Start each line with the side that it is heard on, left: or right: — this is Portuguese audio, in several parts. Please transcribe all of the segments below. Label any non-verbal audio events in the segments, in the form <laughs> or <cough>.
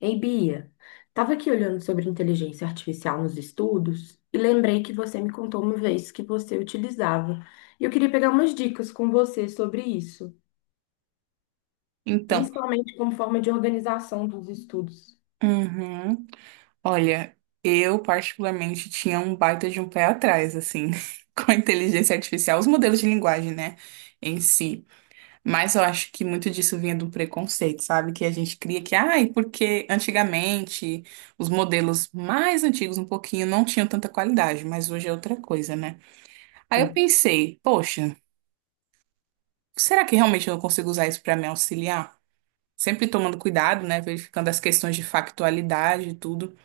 left: Ei, Bia, estava aqui olhando sobre inteligência artificial nos estudos e lembrei que você me contou uma vez que você utilizava. E eu queria pegar umas dicas com você sobre isso,
right: Então,
left: principalmente como forma de organização dos estudos.
right: uhum. Olha, eu particularmente tinha um baita de um pé atrás, assim, <laughs> com a inteligência artificial, os modelos de linguagem, né, em si. Mas eu acho que muito disso vinha do preconceito, sabe? Que a gente cria que, ai, porque antigamente os modelos mais antigos um pouquinho não tinham tanta qualidade, mas hoje é outra coisa, né? Aí eu
left: Hum.
right: pensei, poxa, será que realmente eu não consigo usar isso para me auxiliar? Sempre tomando cuidado, né? Verificando as questões de factualidade e tudo.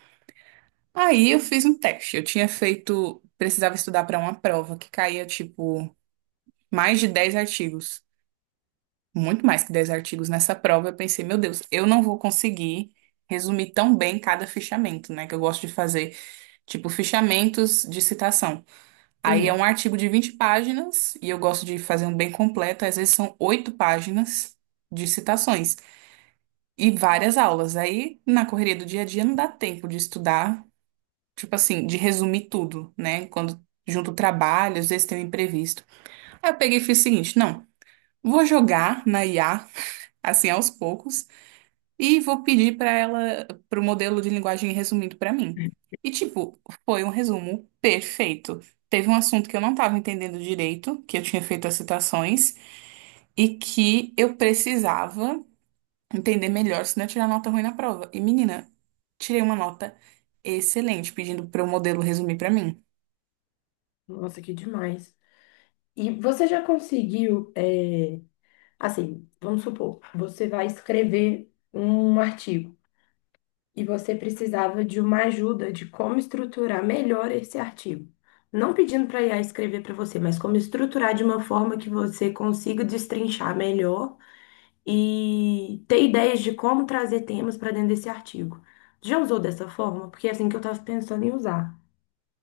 right: Aí eu fiz um teste. Eu tinha feito, precisava estudar para uma prova que caía tipo mais de 10 artigos, muito mais que 10 artigos nessa prova. Eu pensei, meu Deus, eu não vou conseguir resumir tão bem cada fichamento, né? Que eu gosto de fazer, tipo, fichamentos de citação. Aí é um
left: Sim,
right: artigo de 20 páginas e eu gosto de fazer um bem completo, às vezes são 8 páginas de citações e várias aulas. Aí na correria do dia a dia não dá tempo de estudar tipo assim, de resumir tudo, né? Quando junto o trabalho, às vezes tem um imprevisto. Aí eu peguei e fiz o seguinte, não, vou jogar na IA, <laughs> assim, aos poucos, e vou pedir para ela, pro modelo de linguagem resumido para mim. E, tipo, foi um resumo perfeito. Teve um assunto que eu não estava entendendo direito, que eu tinha feito as citações, e que eu precisava entender melhor, senão eu tirar nota ruim na prova. E, menina, tirei uma nota excelente, pedindo para o modelo resumir para mim.
left: nossa, que demais. E você já conseguiu, assim, vamos supor, você vai escrever um artigo e você precisava de uma ajuda de como estruturar melhor esse artigo. Não pedindo para a IA escrever para você, mas como estruturar de uma forma que você consiga destrinchar melhor e ter ideias de como trazer temas para dentro desse artigo. Já usou dessa forma? Porque é assim que eu estava pensando em usar.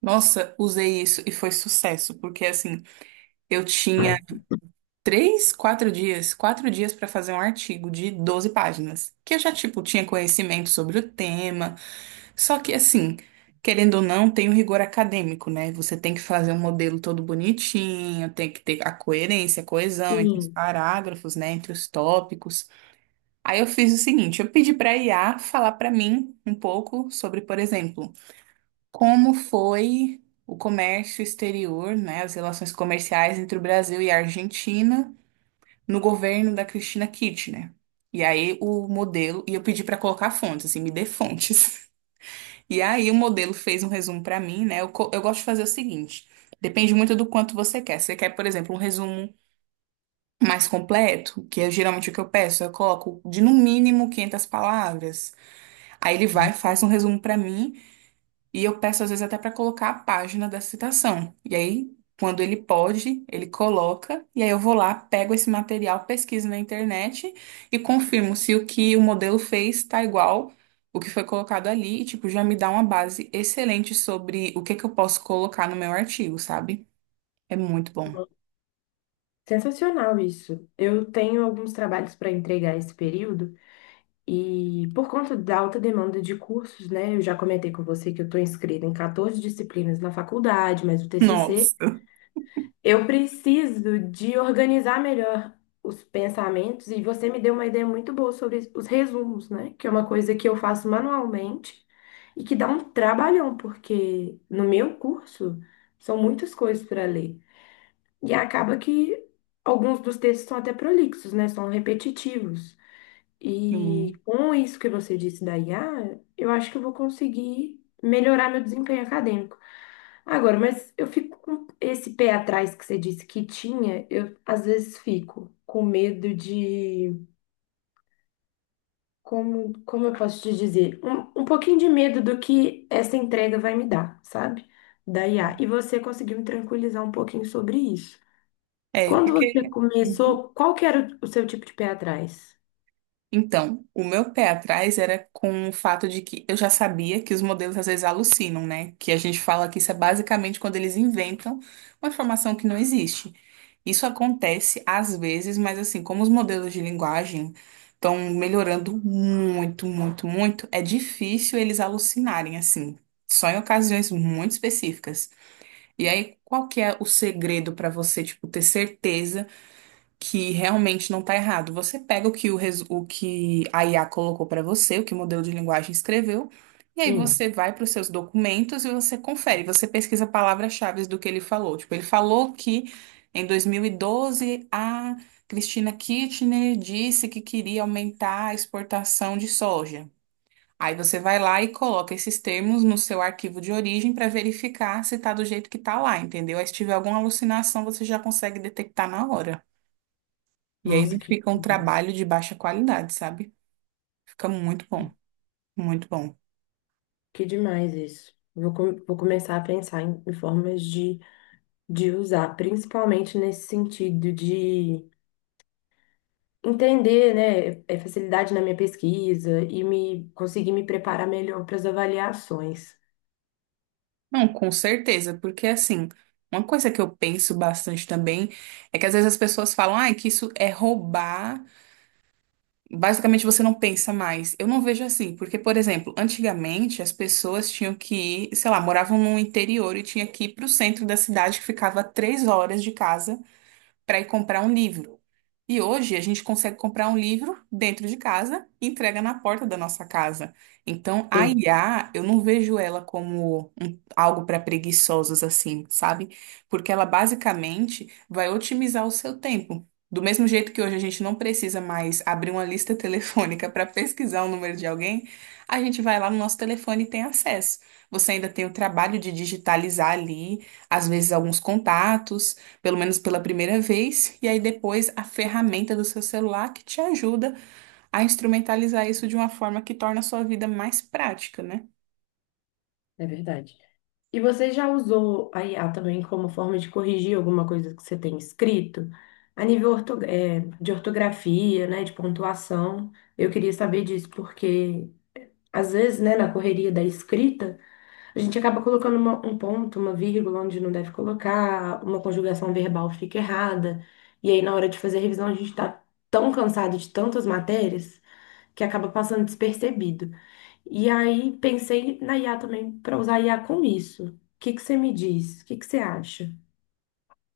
right: Nossa, usei isso e foi sucesso, porque assim, eu tinha três, quatro dias para fazer um artigo de 12 páginas, que eu já, tipo, tinha conhecimento sobre o tema, só que assim, querendo ou não, tem o rigor acadêmico, né? Você tem que fazer um modelo todo bonitinho, tem que ter a coerência, a coesão entre os
left: Sim.
right: parágrafos, né, entre os tópicos. Aí eu fiz o seguinte, eu pedi para a IA falar para mim um pouco sobre, por exemplo, como foi o comércio exterior, né, as relações comerciais entre o Brasil e a Argentina no governo da Cristina Kirchner? E eu pedi para colocar fontes, assim, me dê fontes. <laughs> E aí o modelo fez um resumo para mim, né? Eu gosto de fazer o seguinte, depende muito do quanto você quer. Você quer, por exemplo, um resumo mais completo, que é geralmente o que eu peço, eu coloco de no mínimo 500 palavras. Aí ele vai, faz um resumo para mim. E eu peço às vezes até para colocar a página da citação. E aí, quando ele pode, ele coloca, e aí eu vou lá, pego esse material, pesquiso na internet e confirmo se o que o modelo fez está igual o que foi colocado ali, e tipo, já me dá uma base excelente sobre o que que eu posso colocar no meu artigo, sabe? É muito bom.
left: Sensacional isso. Eu tenho alguns trabalhos para entregar esse período. E por conta da alta demanda de cursos, né, eu já comentei com você que eu estou inscrita em 14 disciplinas na faculdade, mas o TCC,
right: Nossa.
left: eu preciso de organizar melhor os pensamentos, e você me deu uma ideia muito boa sobre os resumos, né, que é uma coisa que eu faço manualmente e que dá um trabalhão, porque no meu curso são muitas coisas para ler e acaba que alguns dos textos são até prolixos, né, são repetitivos. E
right: Hum.
left: com isso que você disse da IA, eu acho que eu vou conseguir melhorar meu desempenho acadêmico. Agora, mas eu fico com esse pé atrás que você disse que tinha, eu às vezes fico com medo de. Como, como eu posso te dizer? Um pouquinho de medo do que essa entrega vai me dar, sabe? Da IA. E você conseguiu me tranquilizar um pouquinho sobre isso.
right: É,
left: Quando você
right: porque. Uhum.
left: começou, qual que era o seu tipo de pé atrás?
right: Então, o meu pé atrás era com o fato de que eu já sabia que os modelos às vezes alucinam, né? Que a gente fala que isso é basicamente quando eles inventam uma informação que não existe. Isso acontece às vezes, mas assim, como os modelos de linguagem estão melhorando muito, muito, muito, é difícil eles alucinarem assim, só em ocasiões muito específicas. E aí, qual que é o segredo para você, tipo, ter certeza? Que realmente não tá errado. Você pega o que a IA colocou para você, o que o modelo de linguagem escreveu, e aí
left: Sim.
right: você vai para os seus documentos e você confere, você pesquisa palavras-chave do que ele falou. Tipo, ele falou que em 2012 a Cristina Kirchner disse que queria aumentar a exportação de soja. Aí você vai lá e coloca esses termos no seu arquivo de origem para verificar se tá do jeito que tá lá, entendeu? Aí se tiver alguma alucinação, você já consegue detectar na hora. E aí
left: Nossa,
right: não
left: que
right: fica um
left: demais.
right: trabalho de baixa qualidade, sabe? Fica muito bom, muito bom.
left: Que demais isso. Vou começar a pensar em, em formas de usar, principalmente nesse sentido de entender, né, é facilidade na minha pesquisa e me conseguir me preparar melhor para as avaliações.
right: Não, com certeza, porque assim, uma coisa que eu penso bastante também é que às vezes as pessoas falam, ah, que isso é roubar. Basicamente você não pensa mais. Eu não vejo assim, porque, por exemplo, antigamente as pessoas tinham que ir, sei lá, moravam no interior e tinha que ir pro centro da cidade que ficava a 3 horas de casa para ir comprar um livro. E hoje a gente consegue comprar um livro dentro de casa e entrega na porta da nossa casa. Então, a
left: Sim,
right: IA, eu não vejo ela algo para preguiçosos assim, sabe? Porque ela basicamente vai otimizar o seu tempo. Do mesmo jeito que hoje a gente não precisa mais abrir uma lista <laughs> telefônica para pesquisar o número de alguém, a gente vai lá no nosso telefone e tem acesso. Você ainda tem o trabalho de digitalizar ali, às vezes, alguns contatos pelo menos pela primeira vez, e aí depois a ferramenta do seu celular que te ajuda a instrumentalizar isso de uma forma que torna a sua vida mais prática, né?
left: é verdade. E você já usou a IA também como forma de corrigir alguma coisa que você tem escrito? A nível de ortografia, né, de pontuação. Eu queria saber disso, porque às vezes, né, na correria da escrita, a gente acaba colocando um ponto, uma vírgula onde não deve colocar, uma conjugação verbal fica errada. E aí, na hora de fazer a revisão, a gente está tão cansado de tantas matérias que acaba passando despercebido. E aí, pensei na IA também, para usar a IA com isso. O que que você me diz? O que que você acha?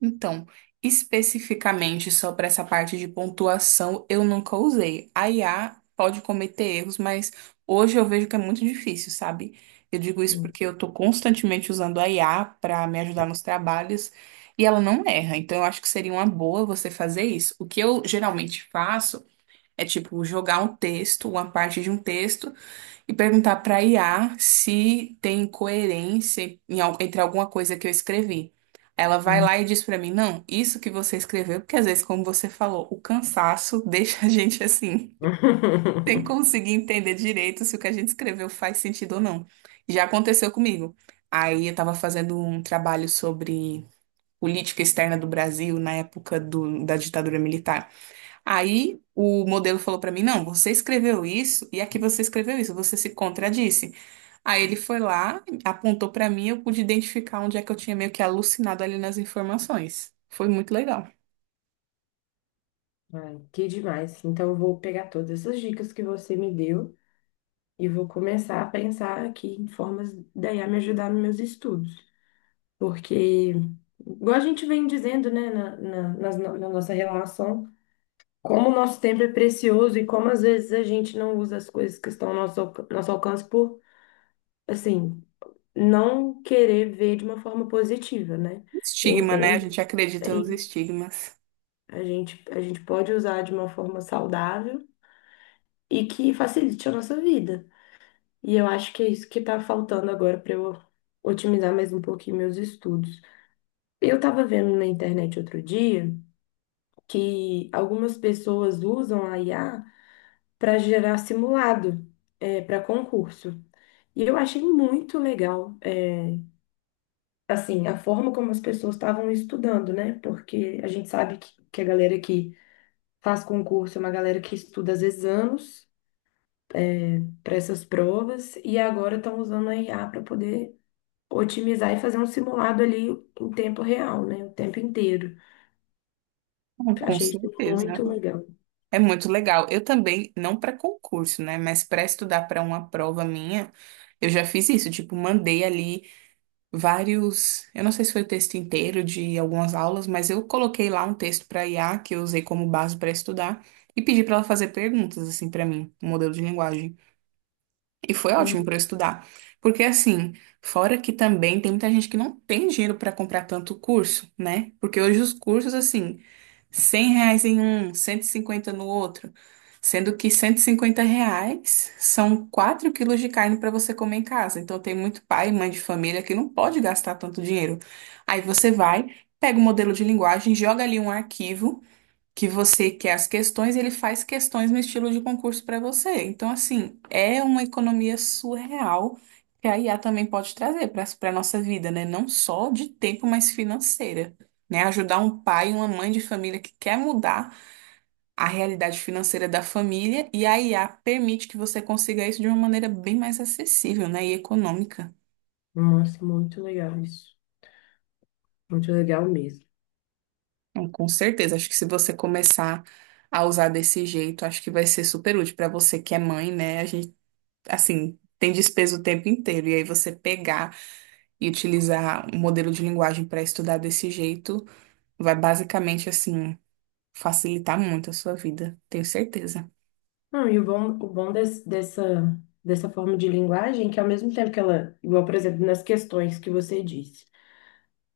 right: Então, especificamente só para essa parte de pontuação, eu nunca usei. A IA pode cometer erros, mas hoje eu vejo que é muito difícil, sabe? Eu digo isso
left: Hum,
right: porque eu estou constantemente usando a IA para me ajudar nos trabalhos e ela não erra. Então, eu acho que seria uma boa você fazer isso. O que eu geralmente faço é tipo jogar um texto, uma parte de um texto, e perguntar para IA se tem coerência entre alguma coisa que eu escrevi. Ela vai
left: hum.
right: lá e diz para mim, não, isso que você escreveu, porque às vezes, como você falou, o cansaço <laughs> deixa a gente assim, sem
left: <laughs>
right: conseguir entender direito se o que a gente escreveu faz sentido ou não. Já aconteceu comigo. Aí eu estava fazendo um trabalho sobre política externa do Brasil na época da ditadura militar. Aí o modelo falou pra mim: não, você escreveu isso e aqui você escreveu isso, você se contradisse. Aí ele foi lá, apontou pra mim, eu pude identificar onde é que eu tinha meio que alucinado ali nas informações. Foi muito legal.
left: Ai, que demais. Então, eu vou pegar todas essas dicas que você me deu e vou começar a pensar aqui em formas da IA me ajudar nos meus estudos. Porque, igual a gente vem dizendo, né, na, na, nas no- na nossa relação, como o nosso tempo é precioso e como às vezes a gente não usa as coisas que estão ao nosso alcance por, assim, não querer ver de uma forma positiva, né? Eu
right: Estigma, né? A
left: entendo.
right: gente acredita
left: E
right: nos estigmas.
left: a gente pode usar de uma forma saudável e que facilite a nossa vida. E eu acho que é isso que está faltando agora para eu otimizar mais um pouquinho meus estudos. Eu estava vendo na internet outro dia que algumas pessoas usam a IA para gerar simulado para concurso. E eu achei muito assim, a forma como as pessoas estavam estudando, né? Porque a gente sabe que a galera que faz concurso é uma galera que estuda às vezes anos para essas provas, e agora estão usando a IA para poder otimizar e fazer um simulado ali em tempo real, né? O tempo inteiro.
right: Com
left: Achei isso
right: certeza.
left: muito legal.
right: É muito legal. Eu também, não para concurso, né? Mas para estudar para uma prova minha, eu já fiz isso. Tipo, mandei ali. Vários, eu não sei se foi o texto inteiro de algumas aulas, mas eu coloquei lá um texto para IA que eu usei como base para estudar e pedi para ela fazer perguntas assim para mim, um modelo de linguagem. E foi ótimo para eu estudar, porque assim, fora que também tem muita gente que não tem dinheiro para comprar tanto curso, né? Porque hoje os cursos assim 100 reais em um, 150 no outro. Sendo que 150 reais são 4 quilos de carne para você comer em casa. Então tem muito pai e mãe de família que não pode gastar tanto dinheiro. Aí você vai, pega o modelo de linguagem, joga ali um arquivo que você quer as questões, ele faz questões no estilo de concurso para você. Então, assim, é uma economia surreal que a IA também pode trazer para nossa vida, né? Não só de tempo, mas financeira. Né, ajudar um pai e uma mãe de família que quer mudar a realidade financeira da família e a IA permite que você consiga isso de uma maneira bem mais acessível, né, e econômica.
left: Nossa, muito legal isso. Muito legal mesmo.
right: Então, com certeza, acho que se você começar a usar desse jeito, acho que vai ser super útil para você que é mãe, né? A gente assim, tem despesa o tempo inteiro. E aí você pegar e utilizar um modelo de linguagem para estudar desse jeito vai basicamente, assim, facilitar muito a sua vida, tenho certeza.
left: Não, e o bom dessa forma de linguagem é que ao mesmo tempo que ela, igual, por exemplo, nas questões que você disse,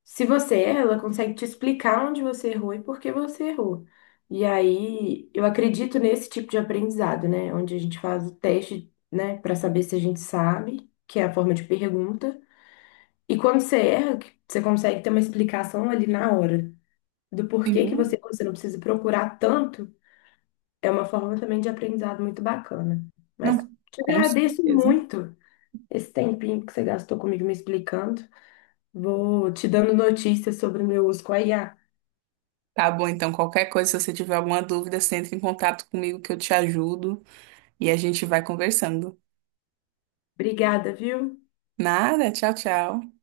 left: se você erra, ela consegue te explicar onde você errou e por que você errou. E aí, eu acredito nesse tipo de aprendizado, né? Onde a gente faz o teste, né, para saber se a gente sabe, que é a forma de pergunta. E quando você erra, que você consegue ter uma explicação ali na hora do porquê que
right: Sim,
left: você errou. Você não precisa procurar tanto. É uma forma também de aprendizado muito bacana. Mas
right: não,
left: te
right: com
left: agradeço
right: certeza.
left: muito esse tempinho que você gastou comigo me explicando. Vou te dando notícias sobre o meu uso com a IA.
right: Tá bom, então qualquer coisa, se você tiver alguma dúvida, você entra em contato comigo que eu te ajudo e a gente vai conversando.
left: Obrigada, viu?
right: Nada, tchau, tchau.